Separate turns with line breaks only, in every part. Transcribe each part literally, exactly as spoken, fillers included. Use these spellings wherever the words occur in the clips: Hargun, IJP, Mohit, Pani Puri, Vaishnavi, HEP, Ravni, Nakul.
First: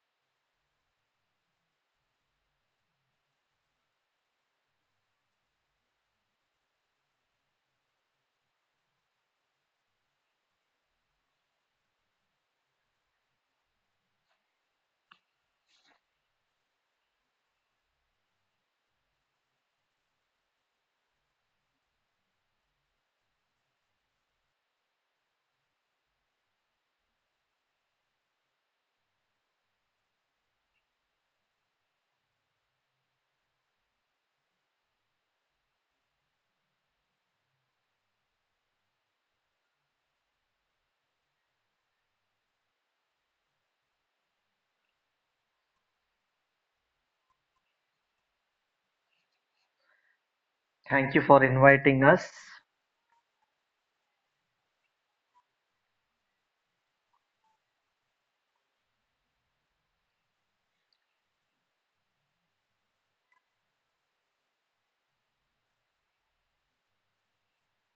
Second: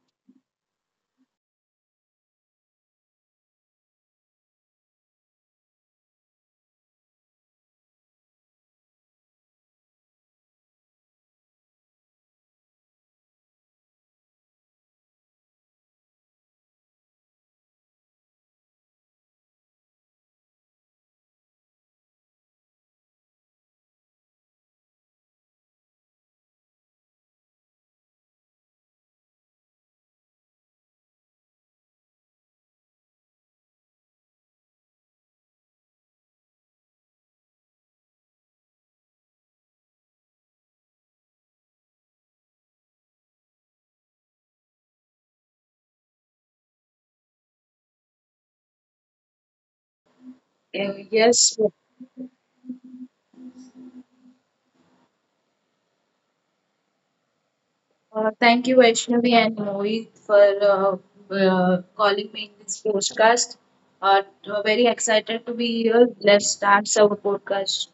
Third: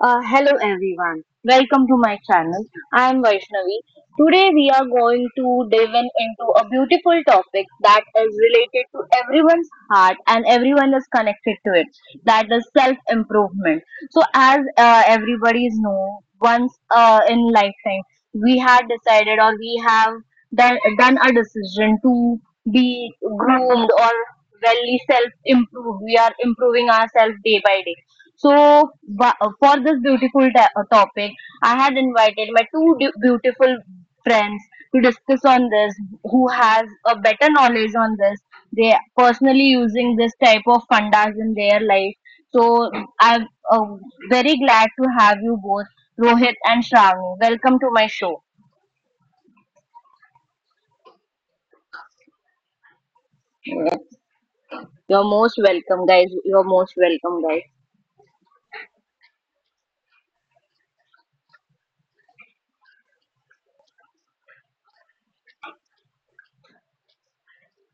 Uh, hello everyone, welcome to my channel. I am Vaishnavi. Today we are going to dive in into a beautiful topic that is related to everyone's heart and everyone is connected to it. That is self improvement. So as uh, everybody is know, once uh, in lifetime we had decided or we have done, done a decision to be groomed, really self improve, we are improving ourselves day by day. So wha- for this beautiful ta- uh, topic, I had invited my two du- beautiful friends to discuss on this, who has a better knowledge on this. They are personally using this type of fundas in their life. So I'm uh, very glad to have you both. Rohit and Shravani, welcome to my show.
Uh,
Thank you for
Yes,
inviting us.
You're most welcome guys, you're most welcome guys.
uh, thank you Vaishnavi and Mohit for uh, uh, calling me in this podcast. Uh, t- uh, very excited to be here. Let's start our podcast.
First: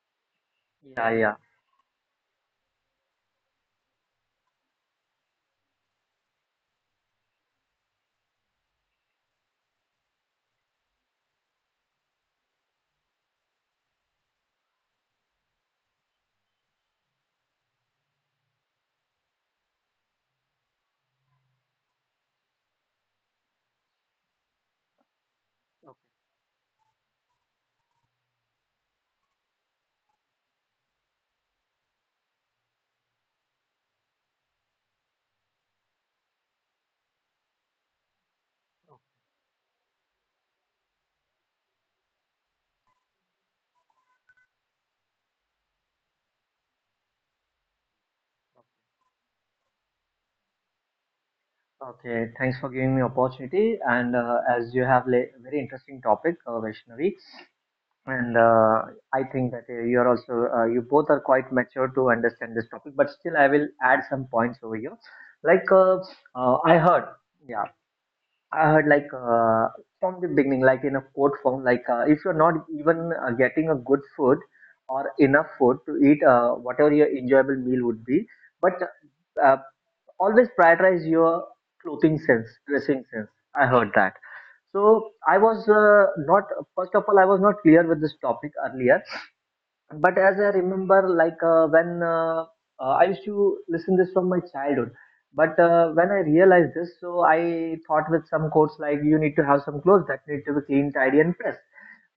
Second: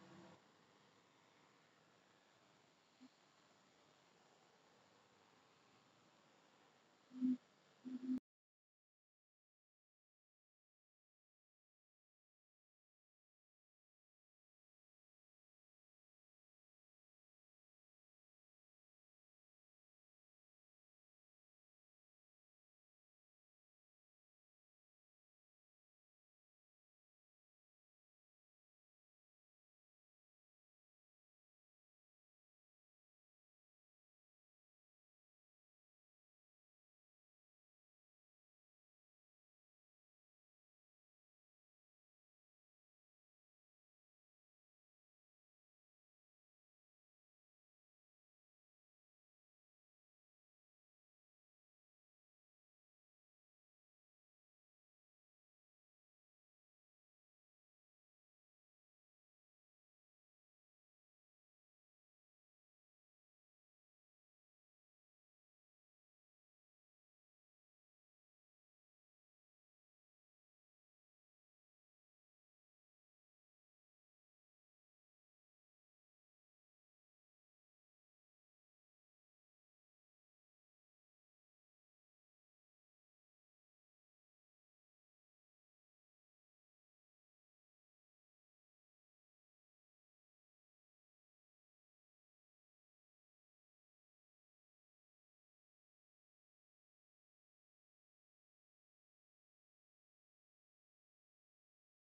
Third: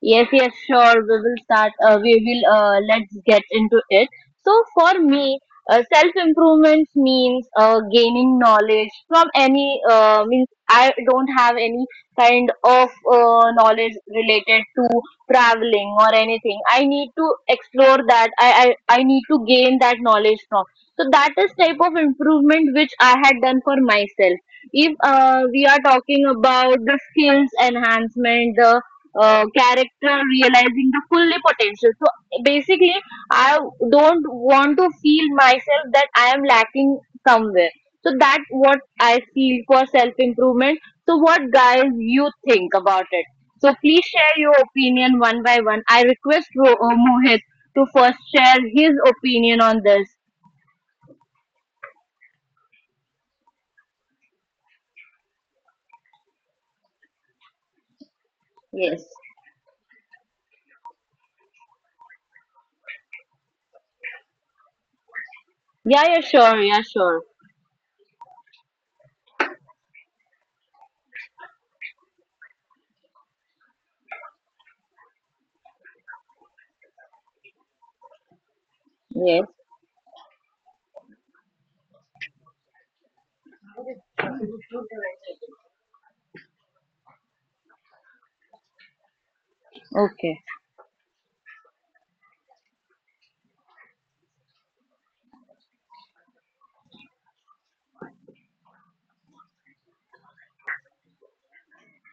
Yes, yes, sure.
Yeah,
We
yeah, yeah.
will start. Uh, we will uh, let's get into it. So for me, uh, self improvement means uh, gaining knowledge from any, uh, means I don't have any kind of uh, knowledge related to traveling or anything. I need to explore that. I, I I need to gain that knowledge from. So that is type of improvement which I had done for myself. If uh, we are talking about the skills enhancement, the uh, character, realizing the fully potential, so basically I don't want to feel myself that I am lacking somewhere. So that's what I feel for self improvement. So what guys you think about it? So please share your opinion one by one. I request Ro- uh, mohit to first share his opinion on this.
Okay, thanks for giving me opportunity. And uh, as you have a very interesting topic, uh, Vaishnavi, and uh,
Yes.
I think that uh, you are also uh, you both are quite mature to understand this topic. But still, I will add some points over here. Like uh,
Yeah, yeah,
uh,
sure,
I
yeah,
heard,
sure.
yeah, I heard like uh, from the beginning, like in a quote form, like uh, if you're not even uh, getting a good food or enough food to eat, uh, whatever your enjoyable meal would be, but
Yes.
uh, always prioritize your clothing sense, dressing sense. I heard that. So I was uh, not, First of all, I was not clear with this topic earlier but as
Okay.
I remember, like uh, when uh, uh, I used to listen this from my childhood, but uh, when I realized this, so I thought with some quotes like you need to have some clothes that need to be clean, tidy, and pressed.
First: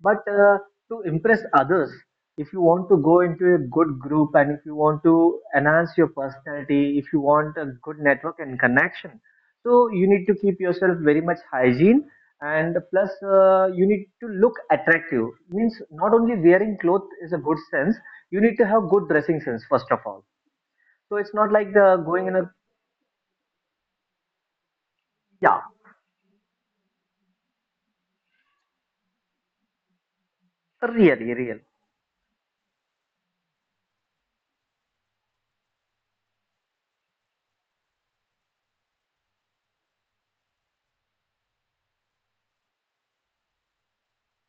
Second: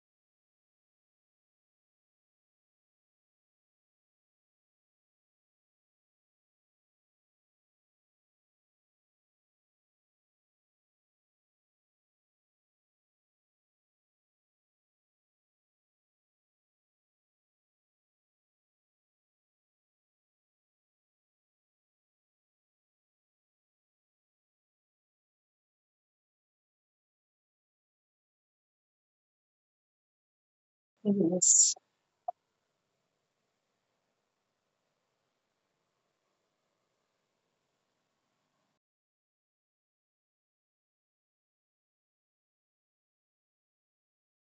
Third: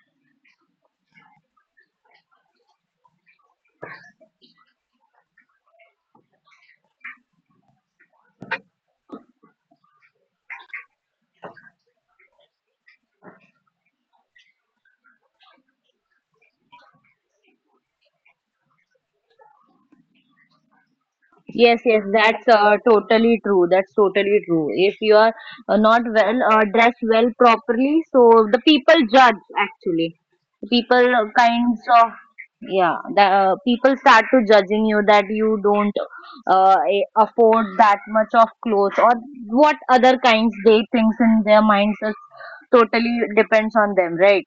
But uh, To impress others, if you want to go into a good group and if you want to enhance your personality, if you want a good network and connection, so you need to keep yourself very much hygiene and plus uh, you need to look attractive, means not only wearing clothes is a good sense, you need to have good dressing sense first of all. So it's not like
Yes,
the
yes,
going in a,
that's uh, totally true. That's totally true. If you are
yeah,
uh, not well uh, dressed well properly, so the people judge actually. People uh,
really real,
Yes.
kinds of, yeah, the uh, people start to judging you that you don't uh, a- afford that much of clothes or what other kinds they thinks in their minds. It totally depends on them, right?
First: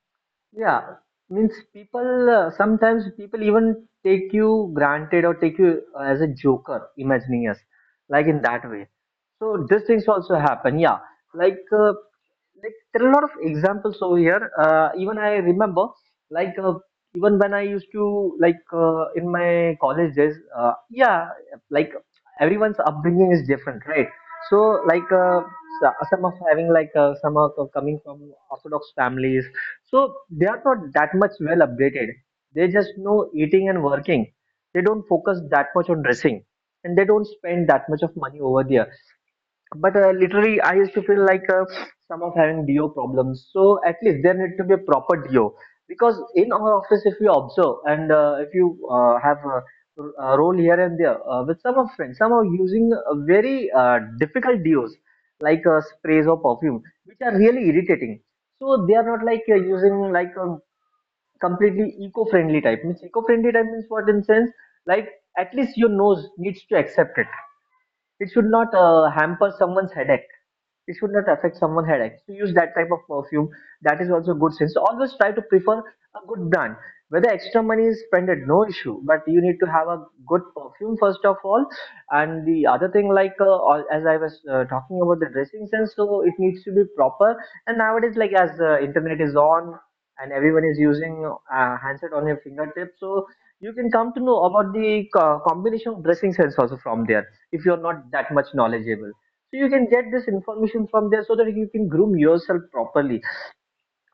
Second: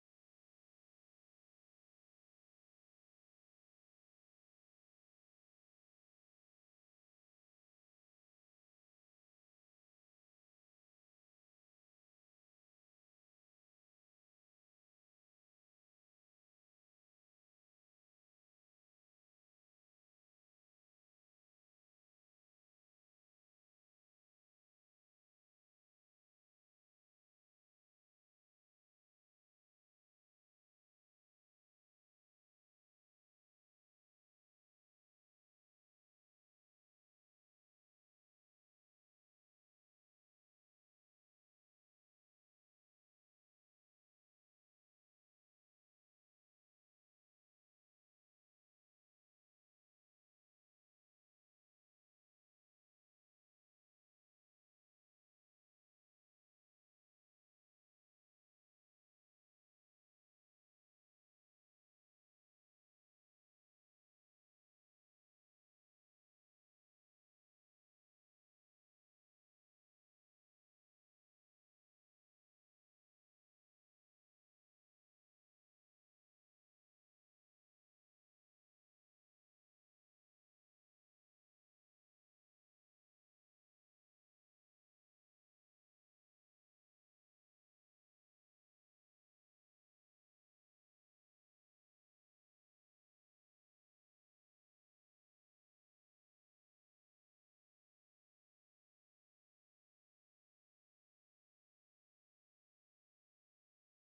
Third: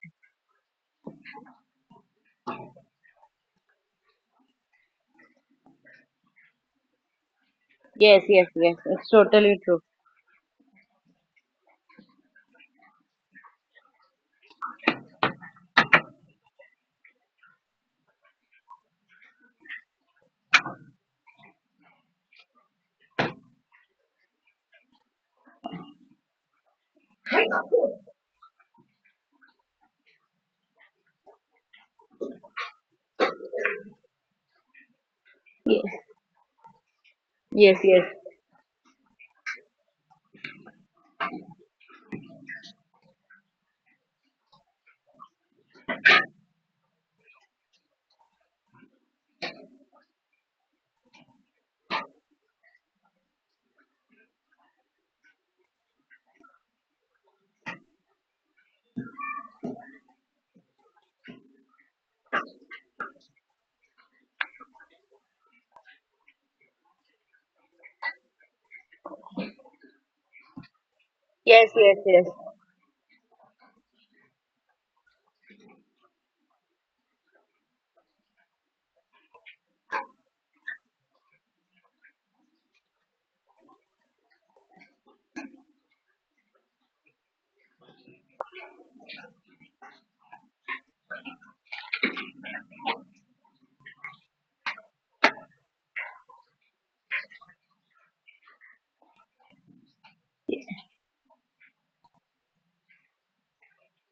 yeah, means people, uh, sometimes people even take you granted or take you uh, as a joker imagining us,
Yes,
like in
yes,
that
yes.
way.
It's totally
So
true.
these things also happen, yeah, like uh, like there are a lot of examples over here, uh, even I remember, like uh, even when I used to, like uh, in my college days, uh, yeah, like everyone's upbringing is different, right? So, like uh, so- some of having like uh, some of co- coming from orthodox families, so they are not that much well updated. They just know eating and working. They don't focus that
Yes,
much on dressing and they don't spend
yes,
that much
yes,
of money over there. But uh, literally I used to feel like uh, some of having do problems, so at least there need to be a proper do. Because in our office if you observe and uh, if you uh, have a, a role here and there uh, with some of friends, some are using uh, very uh, difficult dos, like uh, sprays or perfume which are really irritating. So they are not like uh, using like a completely eco-friendly type. Means eco-friendly type means what in sense, like at least your nose needs to accept it. It should not uh, hamper someone's headache, it should not affect
yes,
someone's
yes,
headache.
yes.
So use that type of perfume. That is also good sense. Always try to prefer a good brand. Whether extra money is spent, no issue. But you need to have a good perfume first of all. And the other thing, like uh, all- as I was uh, talking about the dressing sense, so it needs to be proper. And nowadays, like as uh, internet is on and everyone is using uh, handset on your fingertips, so you can come to know about the co- combination of dressing sense also from there. If you are not that much knowledgeable, so you can get this information from there so that you can groom yourself properly.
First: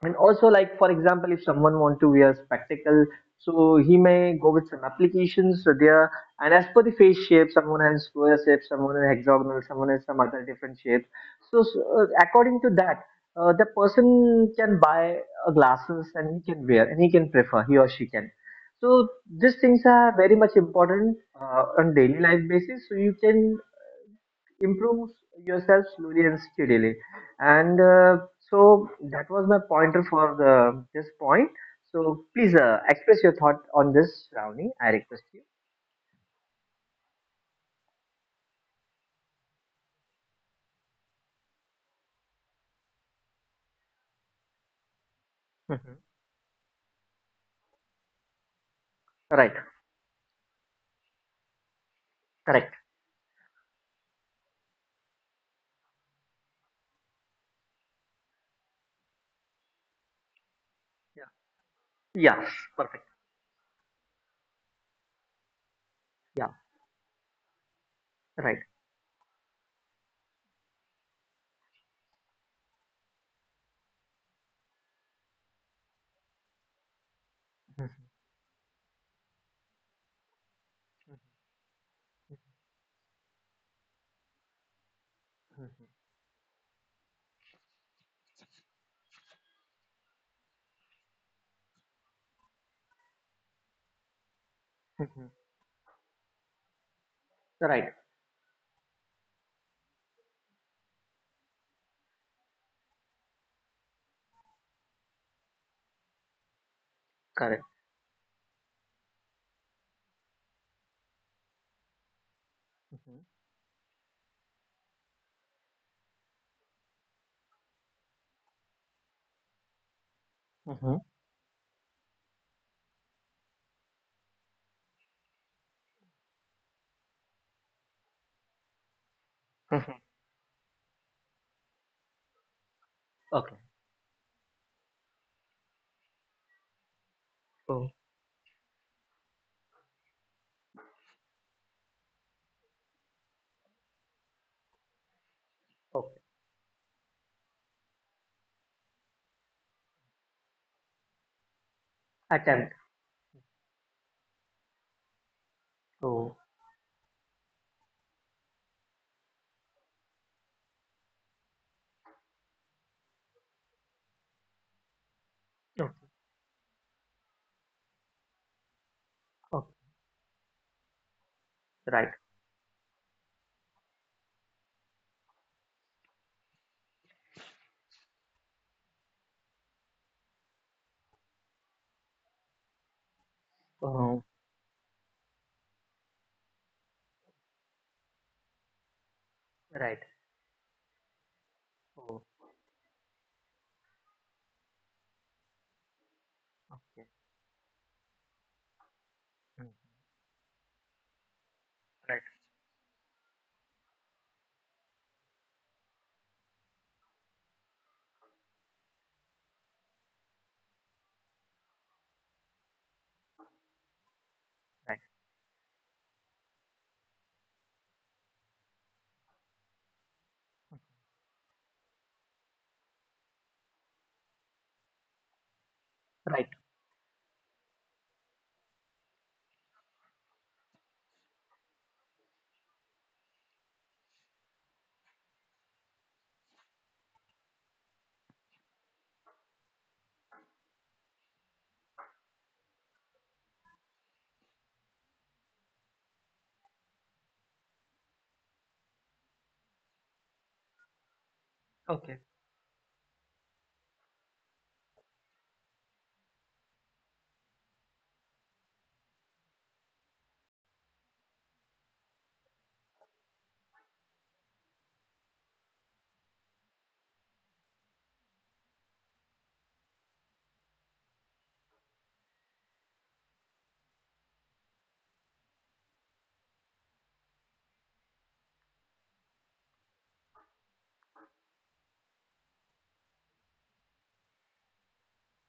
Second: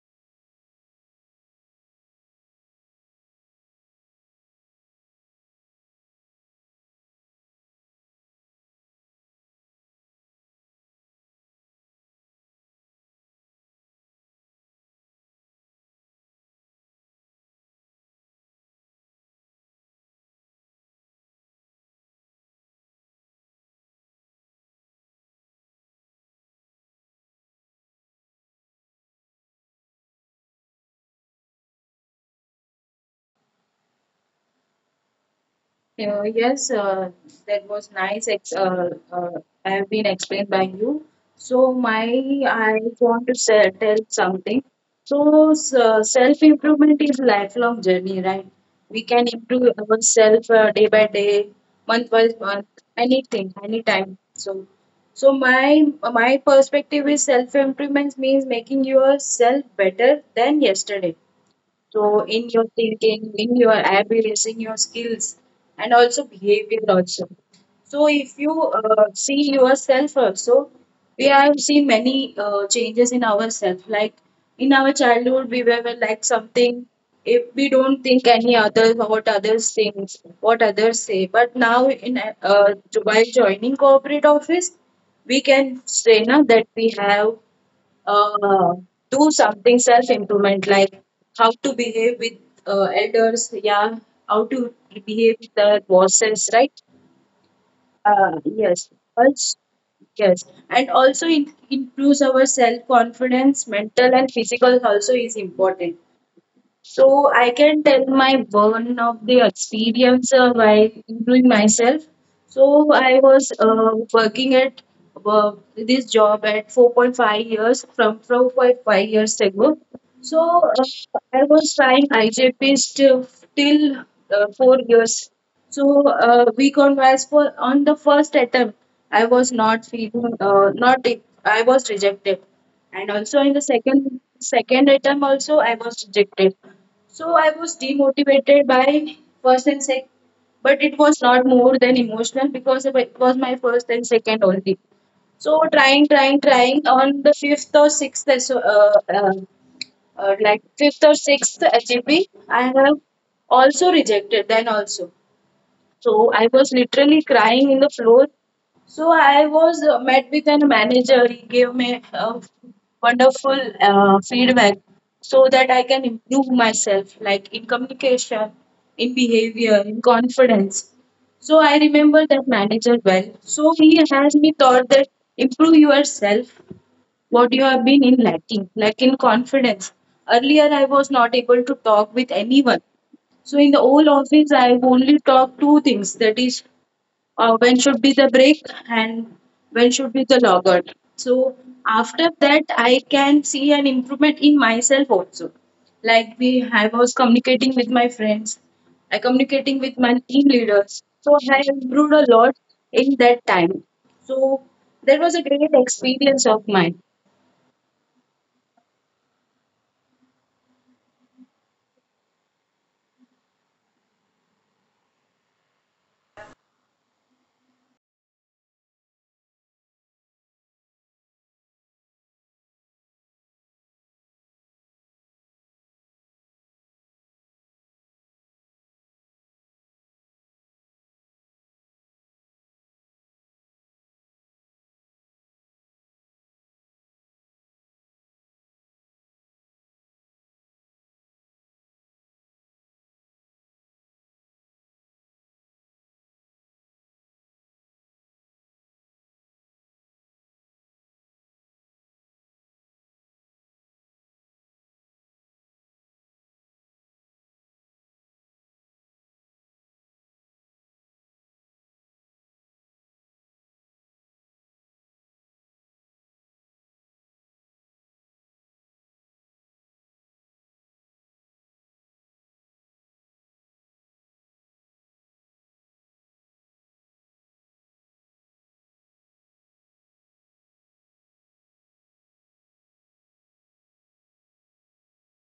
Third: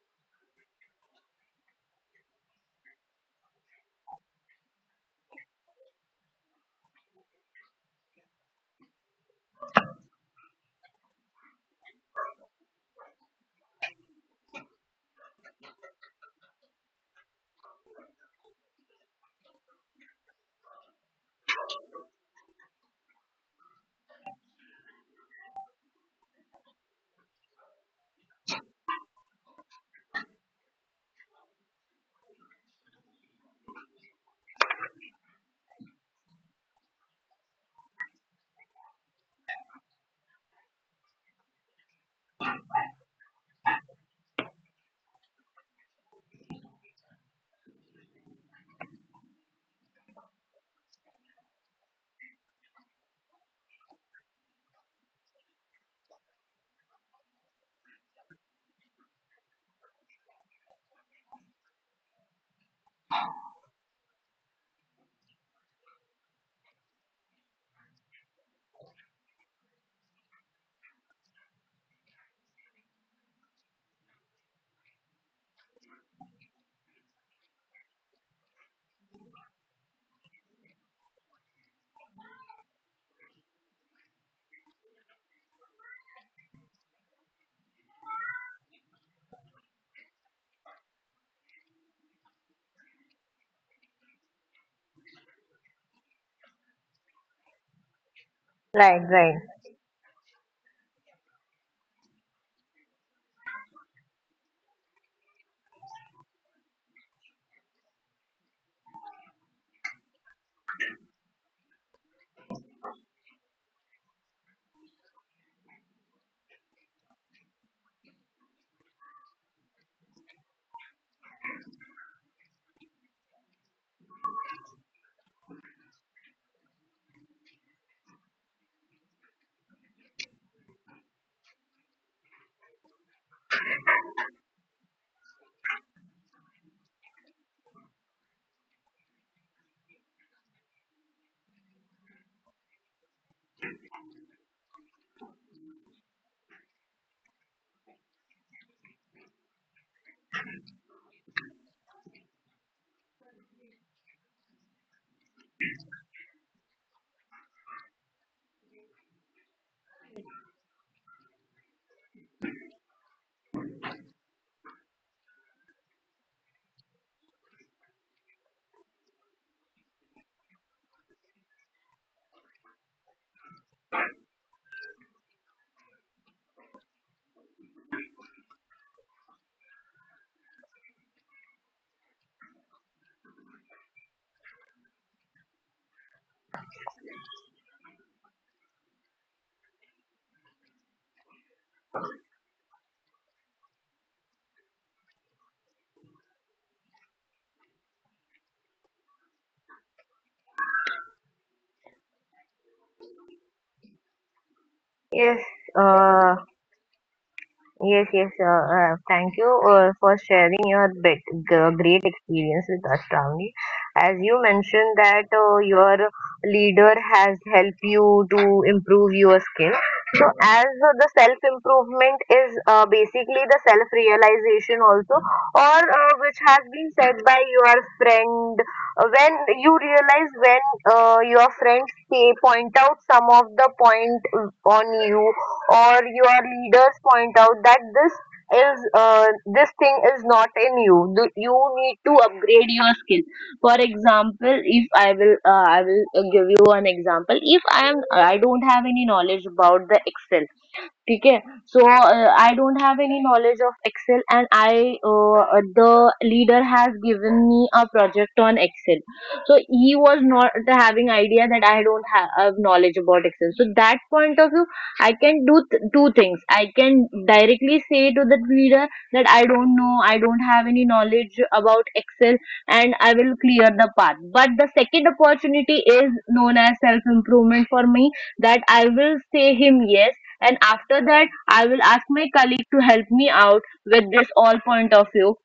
And also, like for example, if someone want to wear spectacle, so he may go with some applications so there, and as per the face shape, someone has square shape, someone has hexagonal, someone has some other different shapes. So, so, uh, according to that, uh, the person can buy uh, glasses and he can wear and he can prefer, he or she can. So these things are very much important uh, on daily life basis, so you can improve yourself slowly and steadily. And uh, so that was my pointer for the this point. So please uh, express your thought on this, Ravni. I request you.
Uh, yes, uh, that was nice. Ex- uh, uh, I have been explained by you. So my, I want to say, tell something. So s-
Mhm.
uh, self improvement is lifelong journey, right? We can
Right.
improve ourselves uh, day by day, month by month,
Correct.
anything, anytime. So, so my my perspective is self improvement means making yourself better than yesterday,
Yeah,
so
yeah,
in your
perfect.
thinking, in your habits, in your skills, and also
Yeah.
behavior also. So if you
Right.
uh, see yourself also, we have seen many uh, changes in ourselves. Like in our childhood, we were like something. If we
Mhm.
don't think any other what others think, what others say, but now in uh, while joining corporate office, we can
Mhm.
say now that we have uh, do something self improvement like how to behave with uh, elders, yeah, how to
Mhm.
behave with the bosses, right?
Right.
Uh, yes,
Right.
also, yes, and also it improves our self confidence. Mental and physical also is important. So I
Correct.
can tell my one of the experience uh, while doing myself. So I
Mhm.
was uh, working at uh, this job at four point five years from four point five years ago. So
Mhm.
uh, I was trying I J P till till, uh, four years. So uh, we conversed for on the first attempt. I was not
Mhm.
feeling uh, not I was rejected, and also
Okay.
in the second second attempt also I was rejected. So I was
Oh,
demotivated by first and second, but it was not more than emotional because it was my first and second only. So trying,
okay.
trying, trying on the fifth or sixth, so uh, uh, uh, like fifth or sixth H E P,
Attempt.
have also rejected. Then also. So
Oh,
I was literally crying in the floor. So I was uh, met with a manager. He gave me a wonderful uh, feedback so that I can
okay.
improve myself, like in communication, in
Okay.
behavior, in confidence. So I
Right.
remember that manager well. So he has me thought that improve yourself, what you have been in lacking, like in confidence. Earlier I was not able to talk with anyone. So in the whole
Oh.
office, I only talk two things. That is, uh, when should be the break and when
Right.
should be the logout. So
Oh,
after that, I can see an improvement in myself also. Like we, I
okay.
was communicating with my friends, I
Mm.
communicating with my team leaders. So I improved
Right,
a lot in that time. So that was
Yes,
a great
uh,
experience of mine.
yes, yes. Uh, uh, thank you uh, for sharing your big, g- great experience with us, Shravani. As you
right,
mentioned that uh, your leader has helped you to improve your skill. So, as uh, the self improvement is uh, basically the self realization also, or uh, which
right.
has been said by your friend, uh, when you realize when uh, your friends say, point out some of the point uh, on you, or your leaders point out that this is uh, this thing is not in you. Th- you need to upgrade your skill. For example, if I will uh, I will uh, give you an example, if I am, I don't have any knowledge about the Excel. ठीक है. So
Okay.
uh, I don't have any knowledge of Excel, and I, uh, uh, the leader has given me a project on Excel. So he was not having idea that I don't ha- have knowledge about Excel, so that point of view, I can do th- two things. I can directly say to the leader that I don't know, I don't have any knowledge about Excel, and I will clear the path. But the second opportunity is known as self improvement for me, that I will say him yes, and after that, I will ask my colleague to help me out with this all point of view.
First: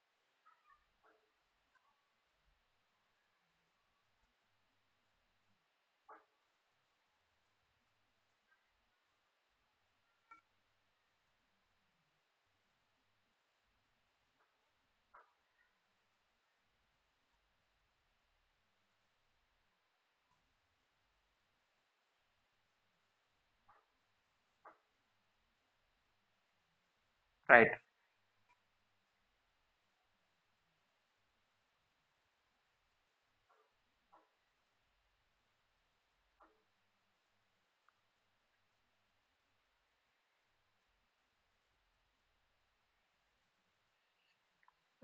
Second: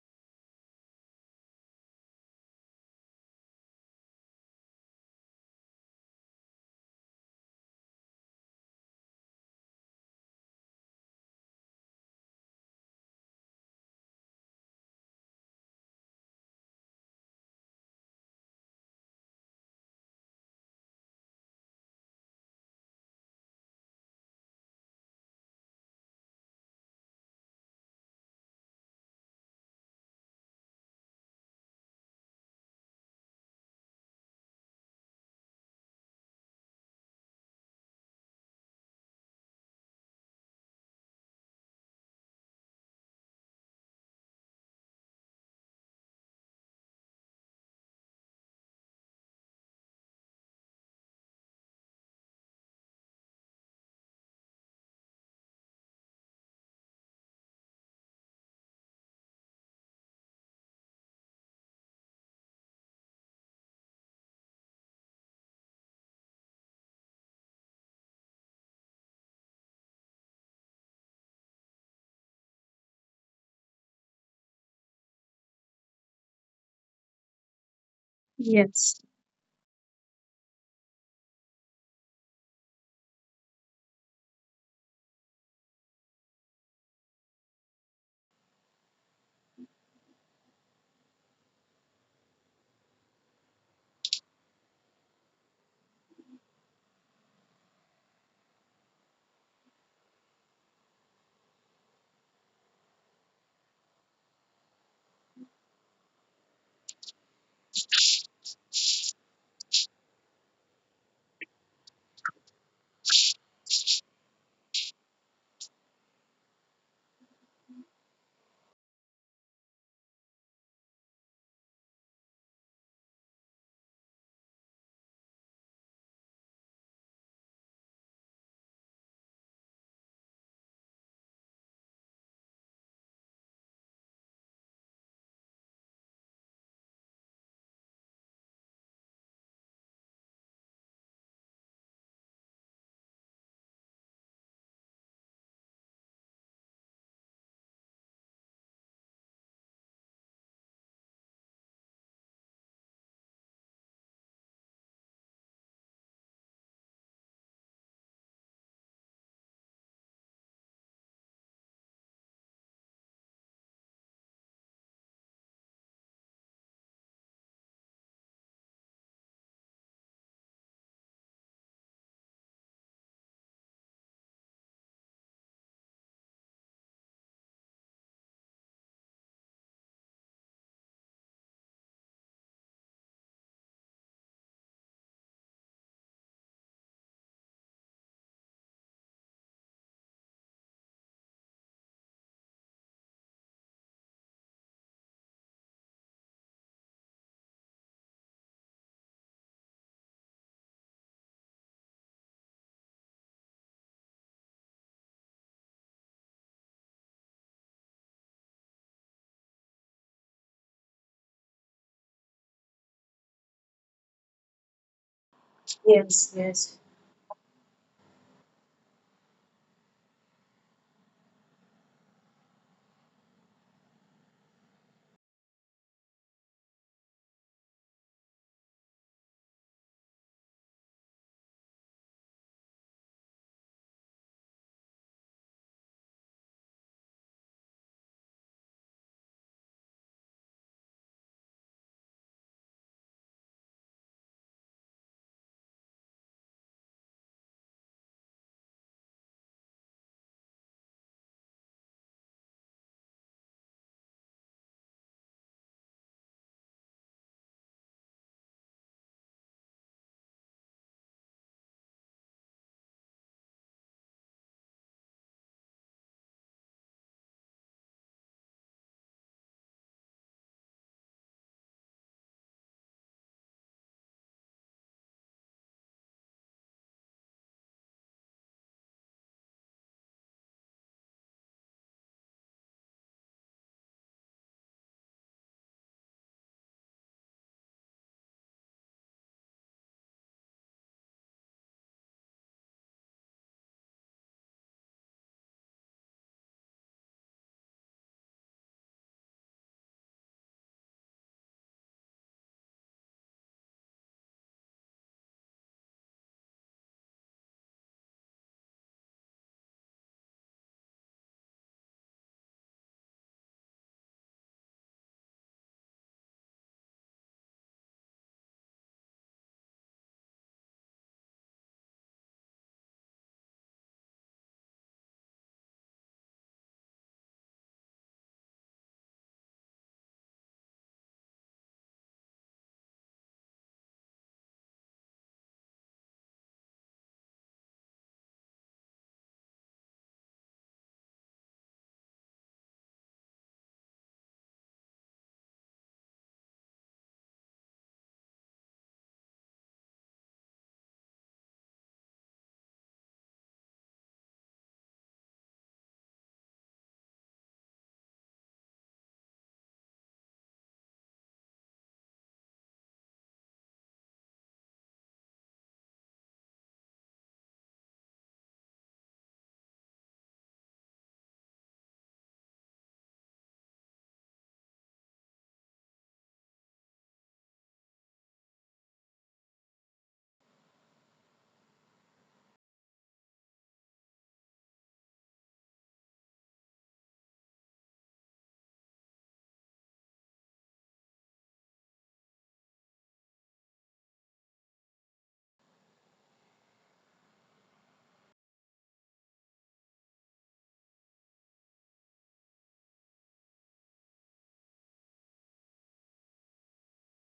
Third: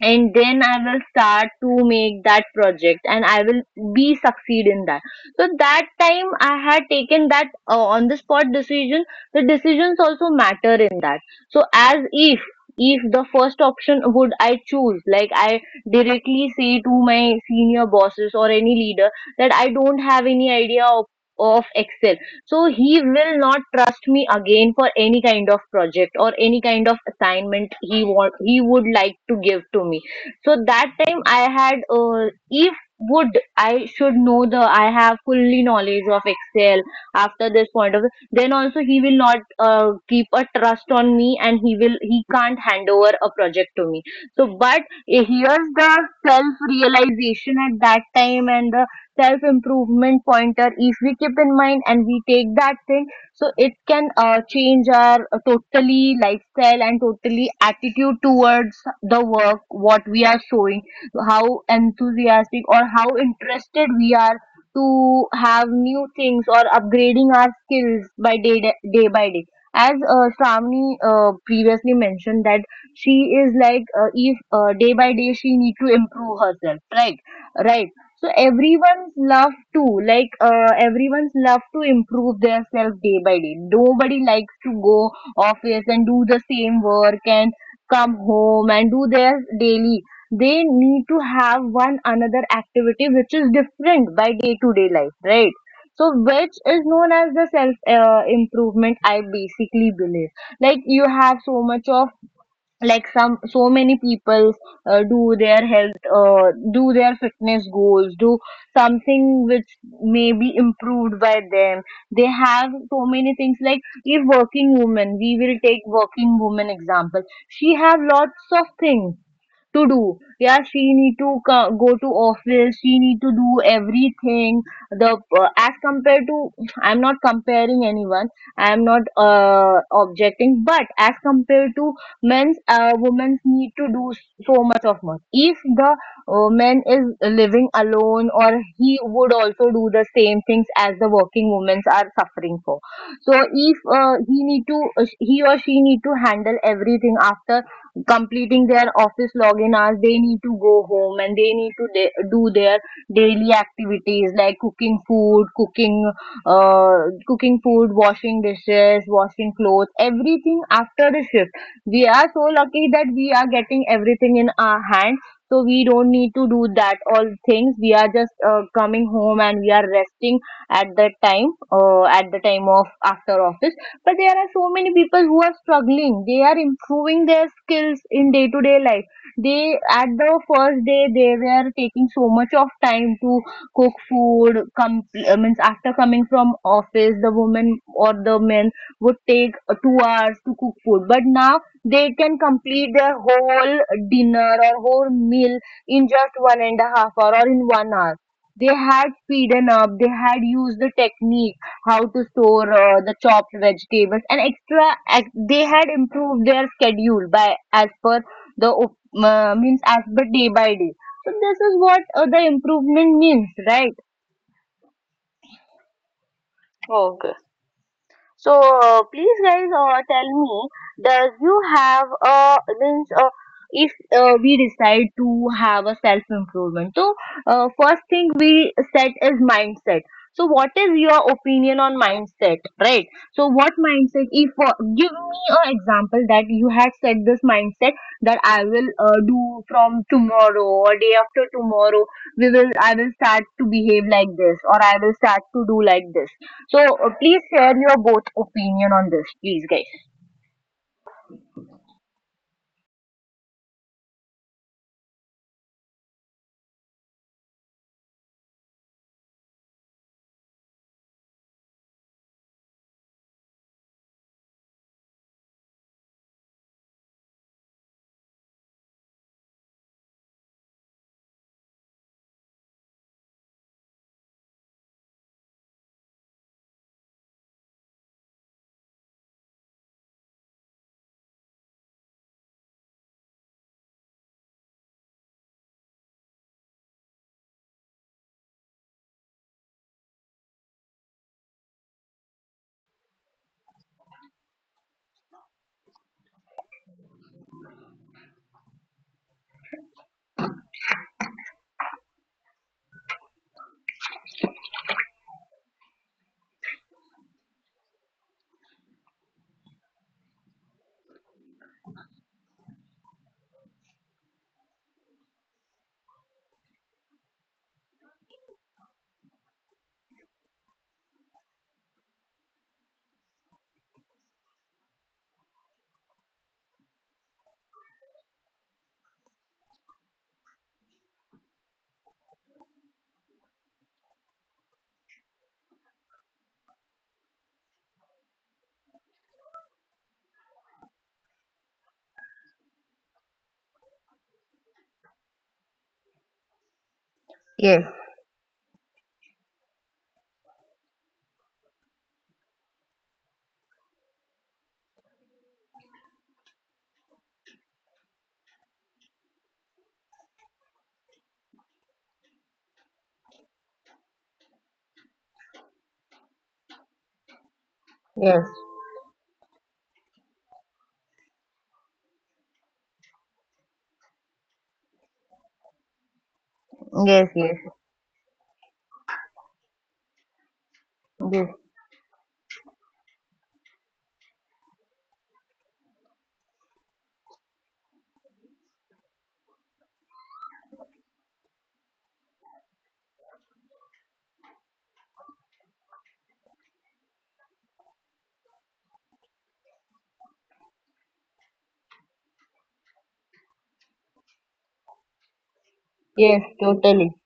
And then I will start to make that project and I will be succeed in that. So that time I had taken that uh, on the spot decision. The decisions also matter in that. So as if if the first option would I choose, like I directly say to my senior bosses or any leader that I don't have any idea of of Excel, so he will not trust me again for any kind of project or any kind of assignment
Right.
he want, he would like to give to me. So that time I had uh, if would I should know the I have fully knowledge of Excel after this point of, then also he will not uh, keep a trust on me, and he will he can't hand over a project to me. So but here's the self realization at that time, and the self-improvement pointer if we keep in mind and we take that thing, so it can uh, change our uh, totally lifestyle and totally attitude towards the work, what we are showing, how enthusiastic or how interested we are to have new things or upgrading our skills by day, day by day. As uh, Shravani uh, previously mentioned that she is like, uh, if uh, day by day she need to improve herself, right? Right. So
Yes.
everyone's love to, like, uh, everyone's love to improve their self day by day. Nobody likes to go office and do the same work and come home and do their daily. They need to have one another activity which is different by day to day life, right? So which is known as the self uh, improvement. I basically believe, like, you have so much of, like some, so many people uh, do their health, uh, do their fitness goals, do something which may be improved by them. They have so many things, like if working woman, we will take working woman example. She have lots of things to do. Yeah, she need to co- go to office. She need to do everything. The uh, as compared to, I'm not comparing anyone. I'm not uh, objecting, but as compared to men's, uh, women's need to do so much of much. If the uh, man is living alone, or he would also do the same things as the working women's are suffering for. So if uh, he need to, uh, he or she need to handle everything after completing their office login hours, they need to go home and they need to da- do their daily activities like cooking food, cooking uh, cooking food, washing dishes, washing clothes, everything after the shift. We are so lucky that we are getting everything in our hand, so we don't need to do that all things. We are just uh, coming home and we are resting at that time, uh, at the time of after office. But there are so many people who are struggling. They are improving their skills in day to day life. They at the first day they were taking so much of time to cook food, come uh, means after coming from office, the woman or the men would take uh, two hours to cook food, but now they can complete their whole dinner or whole meal in just one and a half hour or in one hour. They had speeden up, they had used the technique how to store uh, the chopped vegetables and extra. Ex They had improved their schedule by as per the op- uh, means as per day by day. So this is what uh, the improvement means, right?
Yes, yes.
Okay. So uh, please guys uh, tell me, does you have a means, uh, if uh, we decide to have a self improvement? So uh, first thing we set is mindset. So what is your opinion on mindset, right? So what mindset? If uh, give me an example that you had set this mindset that I will uh, do from tomorrow or day after tomorrow. We will I will start to behave like this or I will start to do like this. So uh, please share your both opinion on this, please, guys. Yes, yes, yes, totally.